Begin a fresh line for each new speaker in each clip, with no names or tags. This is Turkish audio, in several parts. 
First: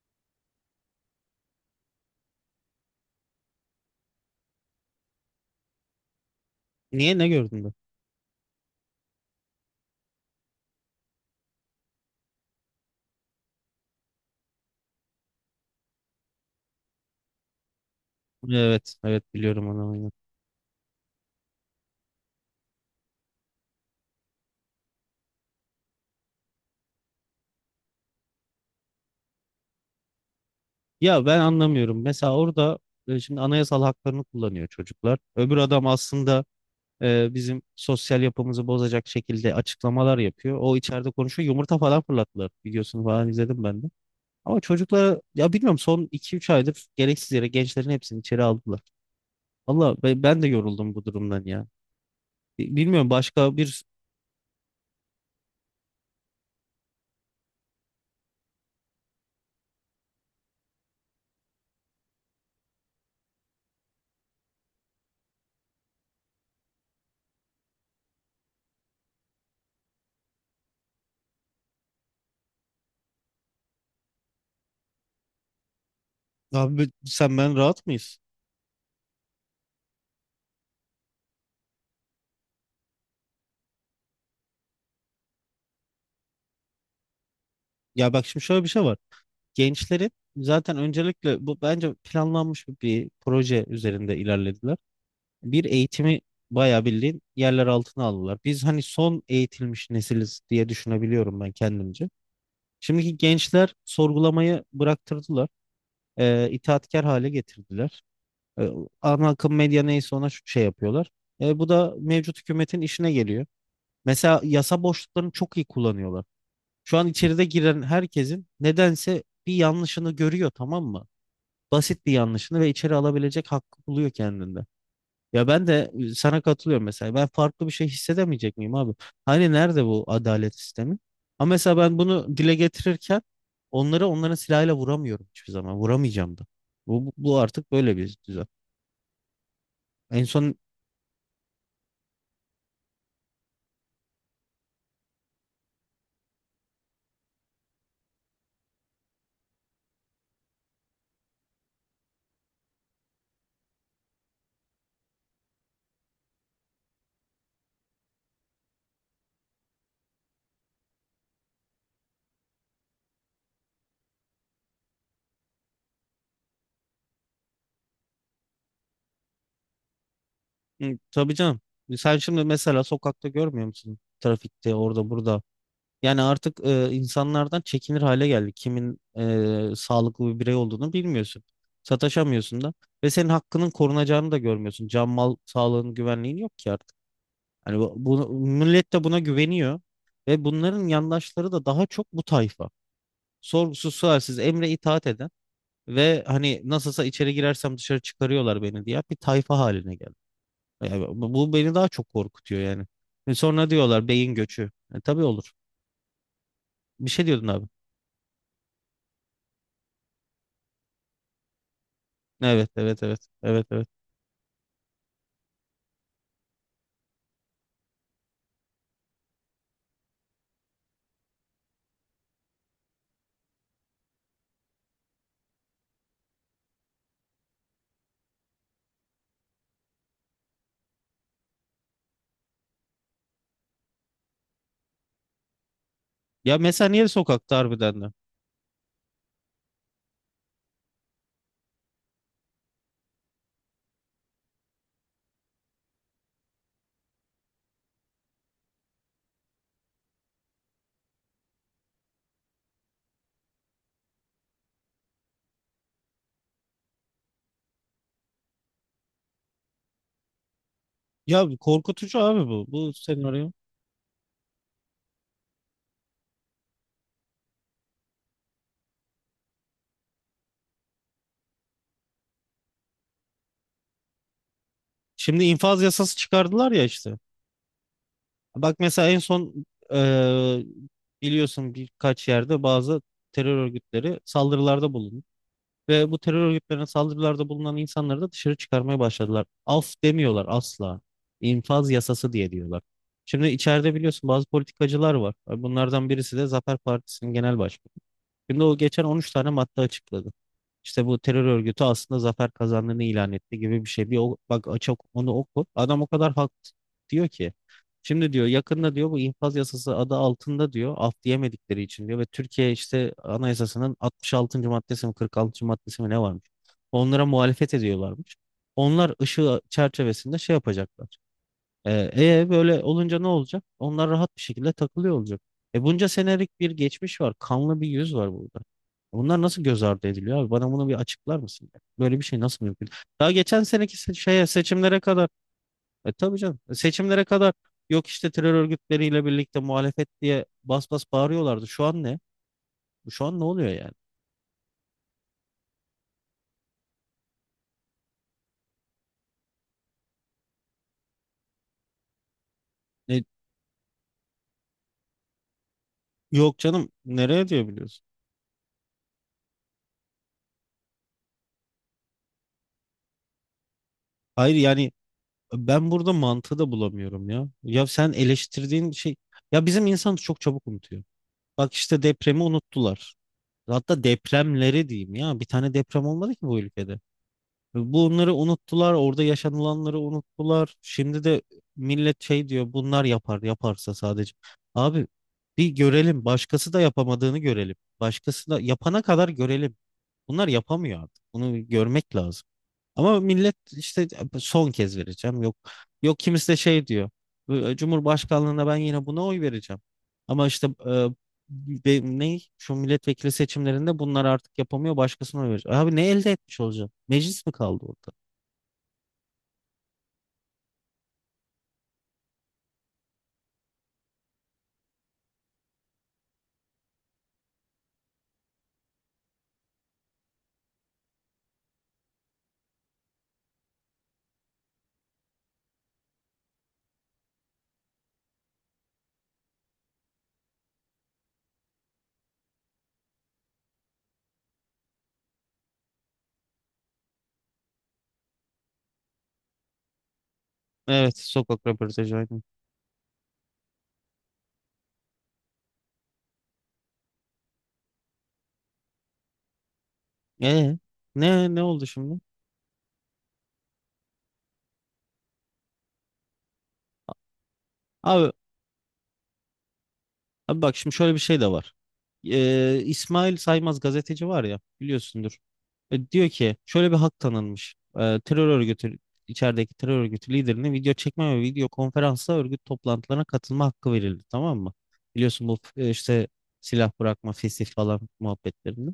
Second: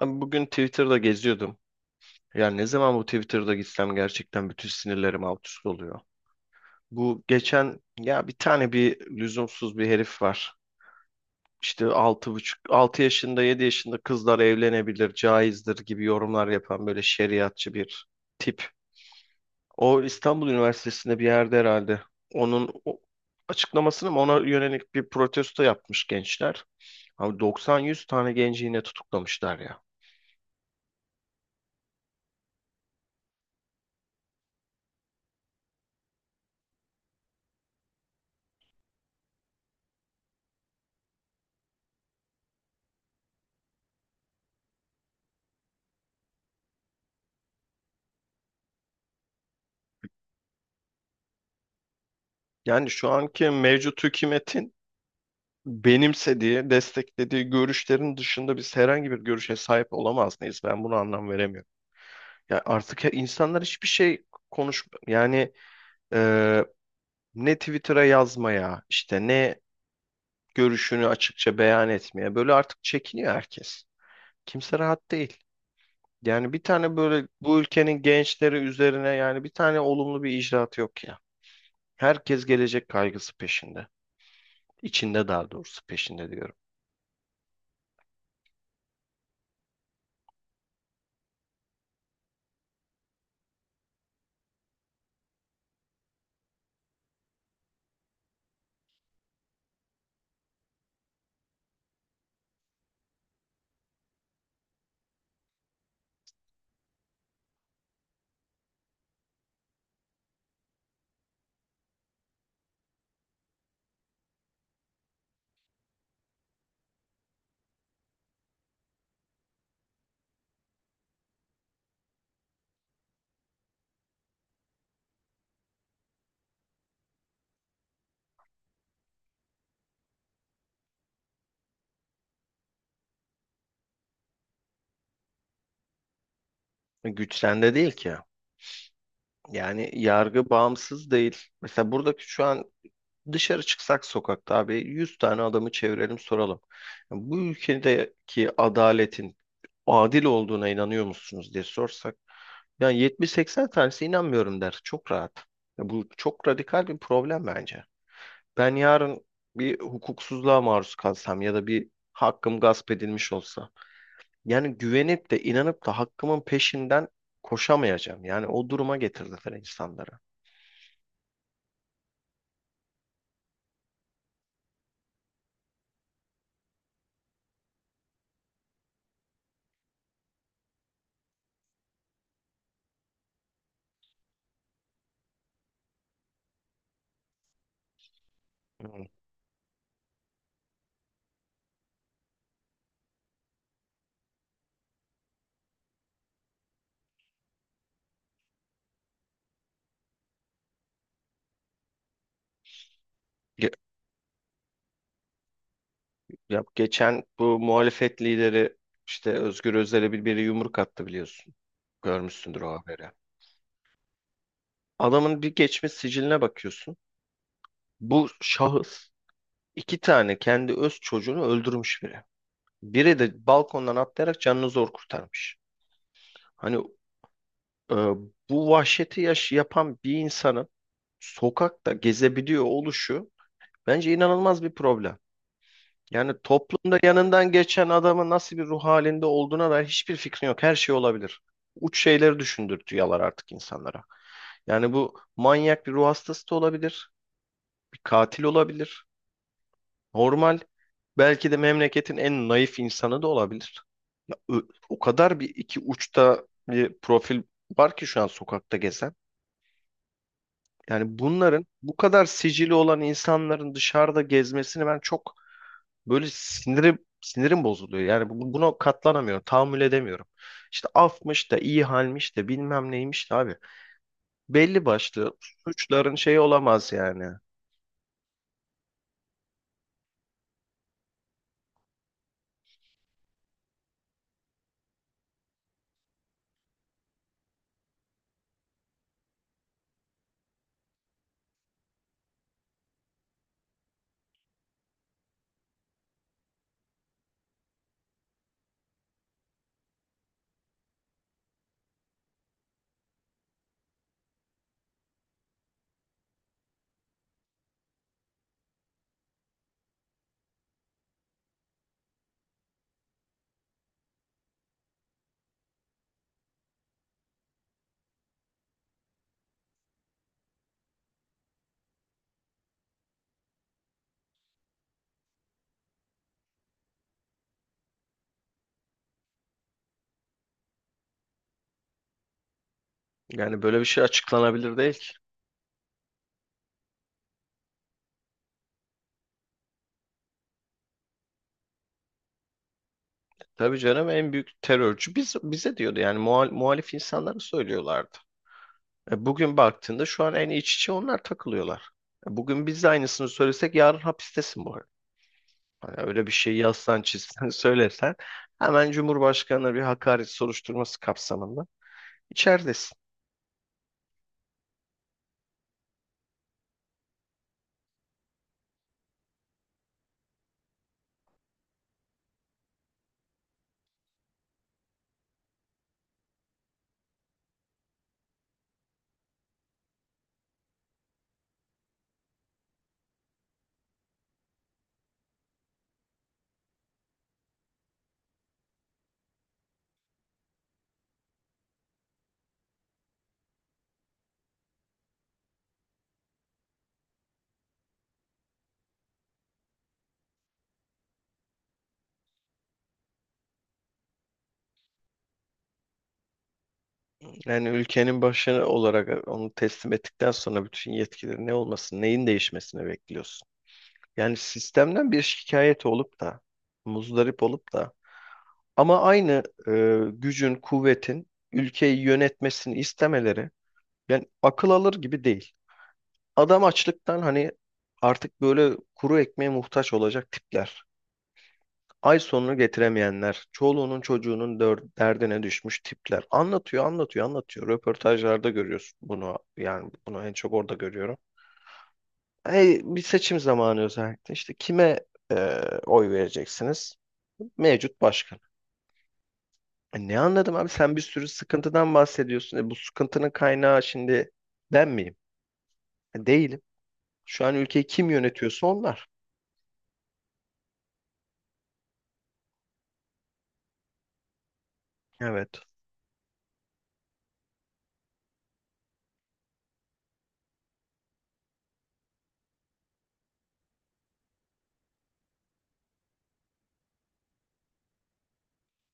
Ben bugün Twitter'da geziyordum. Yani ne zaman bu Twitter'da gitsem gerçekten bütün sinirlerim alt üst oluyor.
Niye
Bu
ne gördün de?
geçen ya bir tane bir lüzumsuz bir herif var. İşte 6,5, 6 yaşında 7 yaşında kızlar evlenebilir, caizdir gibi yorumlar yapan böyle şeriatçı bir tip.
Evet, evet, biliyorum onu
O
aynen.
İstanbul Üniversitesi'nde bir yerde herhalde. Onun açıklamasını mı ona yönelik bir protesto yapmış gençler. Abi 90-100 tane genci yine tutuklamışlar ya.
Ya ben anlamıyorum. Mesela orada şimdi anayasal haklarını kullanıyor çocuklar. Öbür adam aslında bizim sosyal yapımızı bozacak şekilde açıklamalar yapıyor. O içeride konuşuyor. Yumurta falan fırlattılar. Videosunu falan izledim ben de. Ama çocuklara ya bilmiyorum, son iki üç aydır gereksiz yere gençlerin hepsini içeri aldılar. Valla ben de yoruldum bu durumdan ya.
Yani
Bilmiyorum,
şu anki
başka bir
mevcut hükümetin benimsediği, desteklediği görüşlerin dışında biz herhangi bir görüşe sahip olamaz mıyız? Ben bunu anlam veremiyorum. Ya artık insanlar hiçbir şey konuş yani e, ne Twitter'a yazmaya, işte ne görüşünü açıkça beyan etmeye. Böyle artık çekiniyor herkes. Kimse rahat değil. Yani bir
abi
tane böyle
sen ben
bu
rahat
ülkenin
mıyız?
gençleri üzerine yani bir tane olumlu bir icraat yok ya. Herkes gelecek kaygısı peşinde. İçinde daha doğrusu peşinde diyorum.
Ya bak, şimdi şöyle bir şey var. Gençlerin zaten öncelikle bu bence planlanmış bir proje üzerinde ilerlediler. Bir eğitimi bayağı bildiğin yerler altına aldılar. Biz hani son eğitilmiş nesiliz diye düşünebiliyorum ben kendimce. Şimdiki gençler sorgulamayı bıraktırdılar. İtaatkar hale getirdiler. E, Ana akım medya neyse ona şu şey yapıyorlar. Bu da mevcut hükümetin işine geliyor. Mesela yasa boşluklarını çok iyi kullanıyorlar. Şu an içeride giren herkesin nedense bir yanlışını görüyor, tamam mı? Basit bir yanlışını, ve içeri alabilecek hakkı buluyor kendinde. Ya ben de sana katılıyorum mesela. Ben farklı bir şey hissedemeyecek miyim abi? Hani nerede bu adalet sistemi? Ama mesela ben bunu dile getirirken onları onların silahıyla vuramıyorum hiçbir zaman. Vuramayacağım da. Bu,
Güç
bu artık
sende değil
böyle
ki.
bir düzen.
Yani
En
yargı
son,
bağımsız değil. Mesela buradaki şu an dışarı çıksak sokakta abi 100 tane adamı çevirelim, soralım. Bu ülkedeki adaletin adil olduğuna inanıyor musunuz diye sorsak yani 70-80 tanesi inanmıyorum der. Çok rahat. Ya, bu çok radikal bir problem bence. Ben yarın bir hukuksuzluğa maruz kalsam ya da bir hakkım gasp edilmiş olsa yani güvenip de inanıp da hakkımın peşinden koşamayacağım. Yani o duruma getirdiler insanları.
hı, tabii canım. Sen şimdi mesela sokakta görmüyor musun? Trafikte, orada, burada. Yani artık insanlardan çekinir hale geldik. Kimin sağlıklı bir birey olduğunu bilmiyorsun. Sataşamıyorsun da. Ve senin hakkının korunacağını da görmüyorsun. Can mal sağlığın güvenliğin yok ki artık. Hani millet
Hmm.
de buna güveniyor. Ve bunların yandaşları da daha çok bu tayfa. Sorgusuz sualsiz emre itaat eden ve hani nasılsa içeri girersem dışarı çıkarıyorlar beni diye bir tayfa haline geldi. Yani bu beni daha çok korkutuyor yani. Ve
Ya
sonra diyorlar beyin göçü. E, tabii olur.
Ya,
Bir
geçen
şey diyordun
bu
abi.
muhalefet lideri işte Özgür Özel'e biri yumruk attı, biliyorsun. Görmüşsündür
Evet,
o
evet,
haberi.
evet. Evet, evet.
Adamın bir geçmiş siciline bakıyorsun. Bu şahıs iki tane kendi öz çocuğunu öldürmüş biri. Biri de balkondan atlayarak canını zor kurtarmış. Hani e, bu vahşeti yaş yapan bir insanın sokakta gezebiliyor oluşu bence inanılmaz bir problem. Yani
Ya mesela
toplumda
niye
yanından
sokakta
geçen
harbiden de?
adamın nasıl bir ruh halinde olduğuna dair hiçbir fikrin yok. Her şey olabilir. Uç şeyleri düşündürtüyorlar artık insanlara. Yani bu manyak bir ruh hastası da olabilir. Bir katil olabilir. Normal. Belki de memleketin en naif insanı da olabilir. Ö- O kadar bir iki uçta bir profil var ki şu an sokakta gezen. Yani
Ya
bunların bu
korkutucu
kadar
abi bu.
sicili
Bu
olan
senaryo.
insanların dışarıda gezmesini ben çok... Böyle sinirim sinirim bozuluyor. Yani buna katlanamıyorum. Tahammül edemiyorum. İşte afmış da iyi halmiş de bilmem neymiş de abi. Belli başlı
Şimdi infaz
suçların
yasası
şeyi
çıkardılar ya
olamaz
işte.
yani.
Bak mesela en son, eee, biliyorsun birkaç yerde bazı terör örgütleri saldırılarda bulundu. Ve bu terör örgütlerine saldırılarda bulunan insanları da dışarı çıkarmaya başladılar. Af demiyorlar asla. İnfaz yasası diyorlar. Şimdi içeride biliyorsun bazı politikacılar var. Bunlardan birisi de Zafer Partisi'nin genel başkanı. Şimdi o geçen 13 tane madde açıkladı. İşte bu terör örgütü aslında zafer kazandığını ilan etti gibi bir şey. Bir o, bak açık onu oku. Adam o kadar haklı diyor ki. Şimdi diyor yakında diyor bu infaz yasası adı altında diyor af diyemedikleri için diyor ve Türkiye işte anayasasının 66. maddesi mi 46. maddesi mi ne varmış? Onlara muhalefet ediyorlarmış. Onlar ışığı çerçevesinde şey yapacaklar. E, böyle olunca ne olacak? Onlar rahat bir şekilde takılıyor olacak. E bunca senelik bir geçmiş var. Kanlı bir yüz var burada. Bunlar nasıl göz ardı ediliyor abi? Bana bunu bir açıklar mısın? Böyle bir şey nasıl mümkün? Daha
Yani
geçen
böyle bir
seneki
şey
şeye
açıklanabilir değil
seçimlere
ki.
kadar e tabii canım, seçimlere kadar yok işte terör örgütleriyle birlikte muhalefet diye bas bas bağırıyorlardı. Şu an ne? Şu an ne oluyor
Tabii
yani?
canım, en büyük terörcü biz, bize diyordu yani muhalif insanlara söylüyorlardı. E, bugün baktığında şu an en iç içe onlar takılıyorlar. E, bugün biz de
E,
aynısını söylesek yarın hapistesin bu arada. Hani öyle bir şey
yok canım
yazsan çizsen
nereye diyor biliyorsun?
söylesen hemen Cumhurbaşkanı'na bir hakaret soruşturması kapsamında İçeridesin.
Hayır yani ben burada mantığı da bulamıyorum ya. Ya sen eleştirdiğin şey, ya bizim insanımız çok çabuk unutuyor. Bak işte depremi unuttular. Hatta depremleri diyeyim ya. Bir tane deprem olmadı ki bu ülkede. Bunları unuttular. Orada yaşanılanları unuttular. Şimdi de millet şey diyor. Bunlar yapar yaparsa sadece. Abi bir görelim. Başkası da yapamadığını görelim. Başkası da yapana kadar görelim. Bunlar yapamıyor artık. Bunu görmek lazım. Ama millet işte son kez vereceğim. Yok, yok, kimisi de şey diyor. "E, Cumhurbaşkanlığına ben yine buna oy vereceğim. Ama işte ne şu milletvekili seçimlerinde bunlar artık yapamıyor başkasına oy verecek. Abi ne elde etmiş olacağım? Meclis mi
Yani
kaldı orada?
ülkenin başkanı olarak onu teslim ettikten sonra bütün yetkileri ne olmasın, neyin değişmesini bekliyorsun? Yani sistemden bir şikayet olup da, muzdarip olup da ama aynı gücün, kuvvetin ülkeyi yönetmesini istemeleri yani akıl alır gibi değil. Adam açlıktan hani artık böyle kuru ekmeğe muhtaç olacak tipler. Ay sonunu getiremeyenler, çoluğunun çocuğunun derdine düşmüş tipler. Anlatıyor, anlatıyor, anlatıyor. Röportajlarda görüyorsun bunu. Yani bunu en çok orada görüyorum.
Evet sokak röportajı aynen.
Hey, bir seçim zamanı özellikle. İşte kime e, oy vereceksiniz? Mevcut başkan. E, ne anladım abi?
Ee,
Sen bir sürü
ne oldu
sıkıntıdan
şimdi?
bahsediyorsun. E, bu sıkıntının kaynağı şimdi ben miyim? E, değilim. Şu an ülkeyi kim
Abi,
yönetiyorsa onlar.
abi bak, şimdi şöyle bir şey de var. İsmail Saymaz gazeteci var ya biliyorsundur.
Evet.
E, diyor ki şöyle bir hak tanınmış. E, terör örgütü, içerideki terör örgütü liderine video çekme ve video konferansla örgüt toplantılarına katılma hakkı verildi, tamam mı? Biliyorsun bu işte silah bırakma, fesih falan muhabbetlerinde.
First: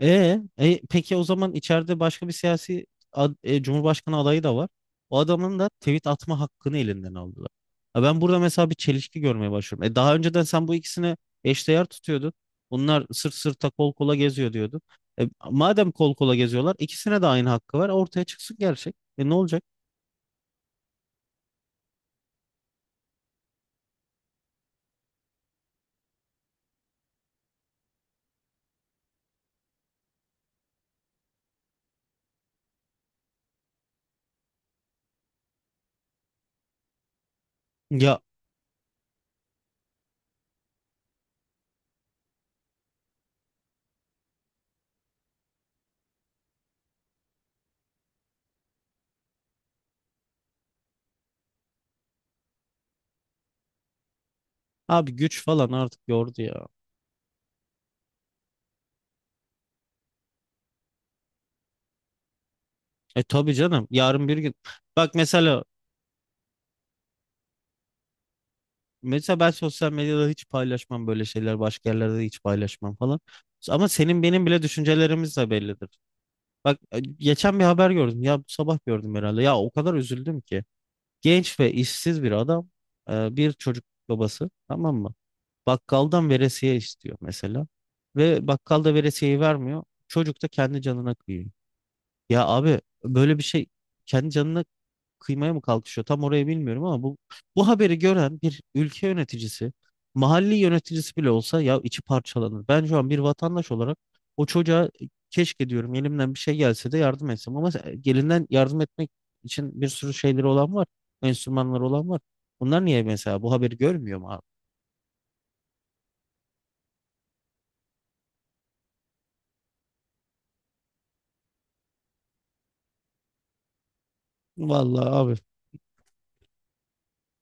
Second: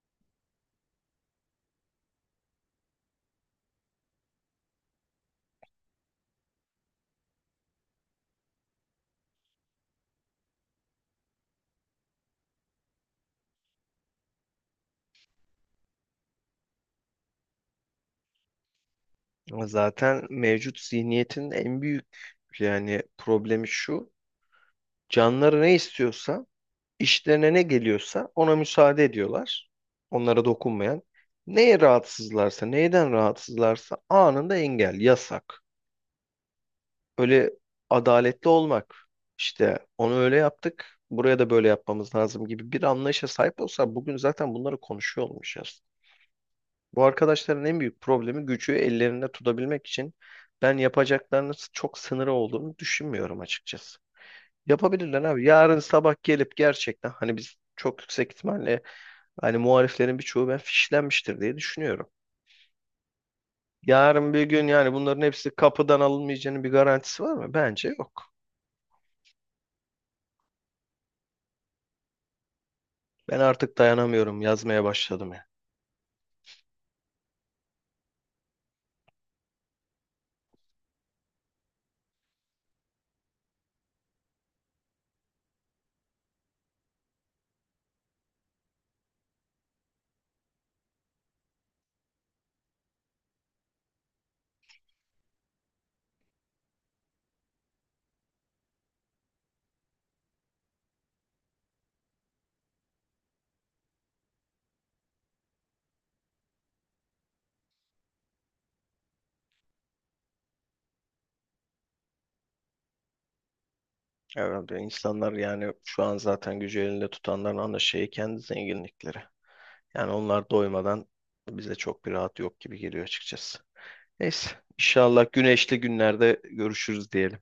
Peki o zaman içeride başka bir siyasi Cumhurbaşkanı adayı da var. O adamın da tweet atma hakkını elinden aldılar. Ha, ben burada mesela bir çelişki görmeye başlıyorum. E, daha önceden sen bu ikisini eşdeğer tutuyordun. Bunlar sırt sırta kol kola geziyor diyordun. E, madem kol kola geziyorlar ikisine de aynı hakkı var. Ortaya çıksın gerçek. E, ne olacak?
Zaten mevcut zihniyetin en büyük yani problemi şu. Canları ne istiyorsa, işlerine ne geliyorsa ona müsaade ediyorlar. Onlara dokunmayan. Neye rahatsızlarsa, neyden rahatsızlarsa anında engel, yasak. Öyle
Ya
adaletli olmak. İşte onu öyle yaptık, buraya da böyle yapmamız lazım gibi bir anlayışa sahip olsa bugün zaten bunları konuşuyor olmayacağız. Bu arkadaşların en büyük problemi gücü ellerinde tutabilmek için ben yapacaklarının çok sınırı olduğunu düşünmüyorum açıkçası.
abi
Yapabilirler abi.
güç falan
Yarın
artık
sabah
yordu
gelip
ya.
gerçekten hani biz çok yüksek ihtimalle hani muhaliflerin birçoğu ben fişlenmiştir diye düşünüyorum.
E tabii canım. Yarın
Yarın
bir
bir
gün.
gün yani
Bak
bunların hepsi
mesela,
kapıdan alınmayacağının bir garantisi var mı? Bence yok.
mesela ben sosyal medyada hiç paylaşmam böyle şeyler. Başka yerlerde de hiç paylaşmam falan.
Ben artık
Ama senin
dayanamıyorum.
benim bile
Yazmaya başladım
düşüncelerimiz
ya.
de bellidir. Bak geçen bir haber gördüm. Ya bu sabah gördüm herhalde. Ya o kadar üzüldüm ki. Genç ve işsiz bir adam, bir çocuk babası, tamam mı? Bakkaldan veresiye istiyor mesela. Ve bakkal da veresiyeyi vermiyor. Çocuk da kendi canına kıyıyor. Ya abi böyle bir şey, kendi canına kıymaya mı kalkışıyor? Tam orayı bilmiyorum ama bu haberi gören bir ülke yöneticisi, mahalli yöneticisi bile olsa ya içi parçalanır. Ben şu an bir vatandaş olarak o çocuğa "E, keşke diyorum elimden bir şey gelse de yardım etsem ama gelinden yardım etmek için bir sürü şeyleri olan var. Enstrümanları olan var. Bunlar niye mesela bu haberi görmüyor mu abi?
Herhalde insanlar yani şu an zaten gücü elinde tutanların ana şeyi kendi zenginlikleri. Yani onlar doymadan bize çok bir rahat yok gibi geliyor açıkçası. Neyse,
Vallahi
inşallah
abi
güneşli günlerde görüşürüz diyelim.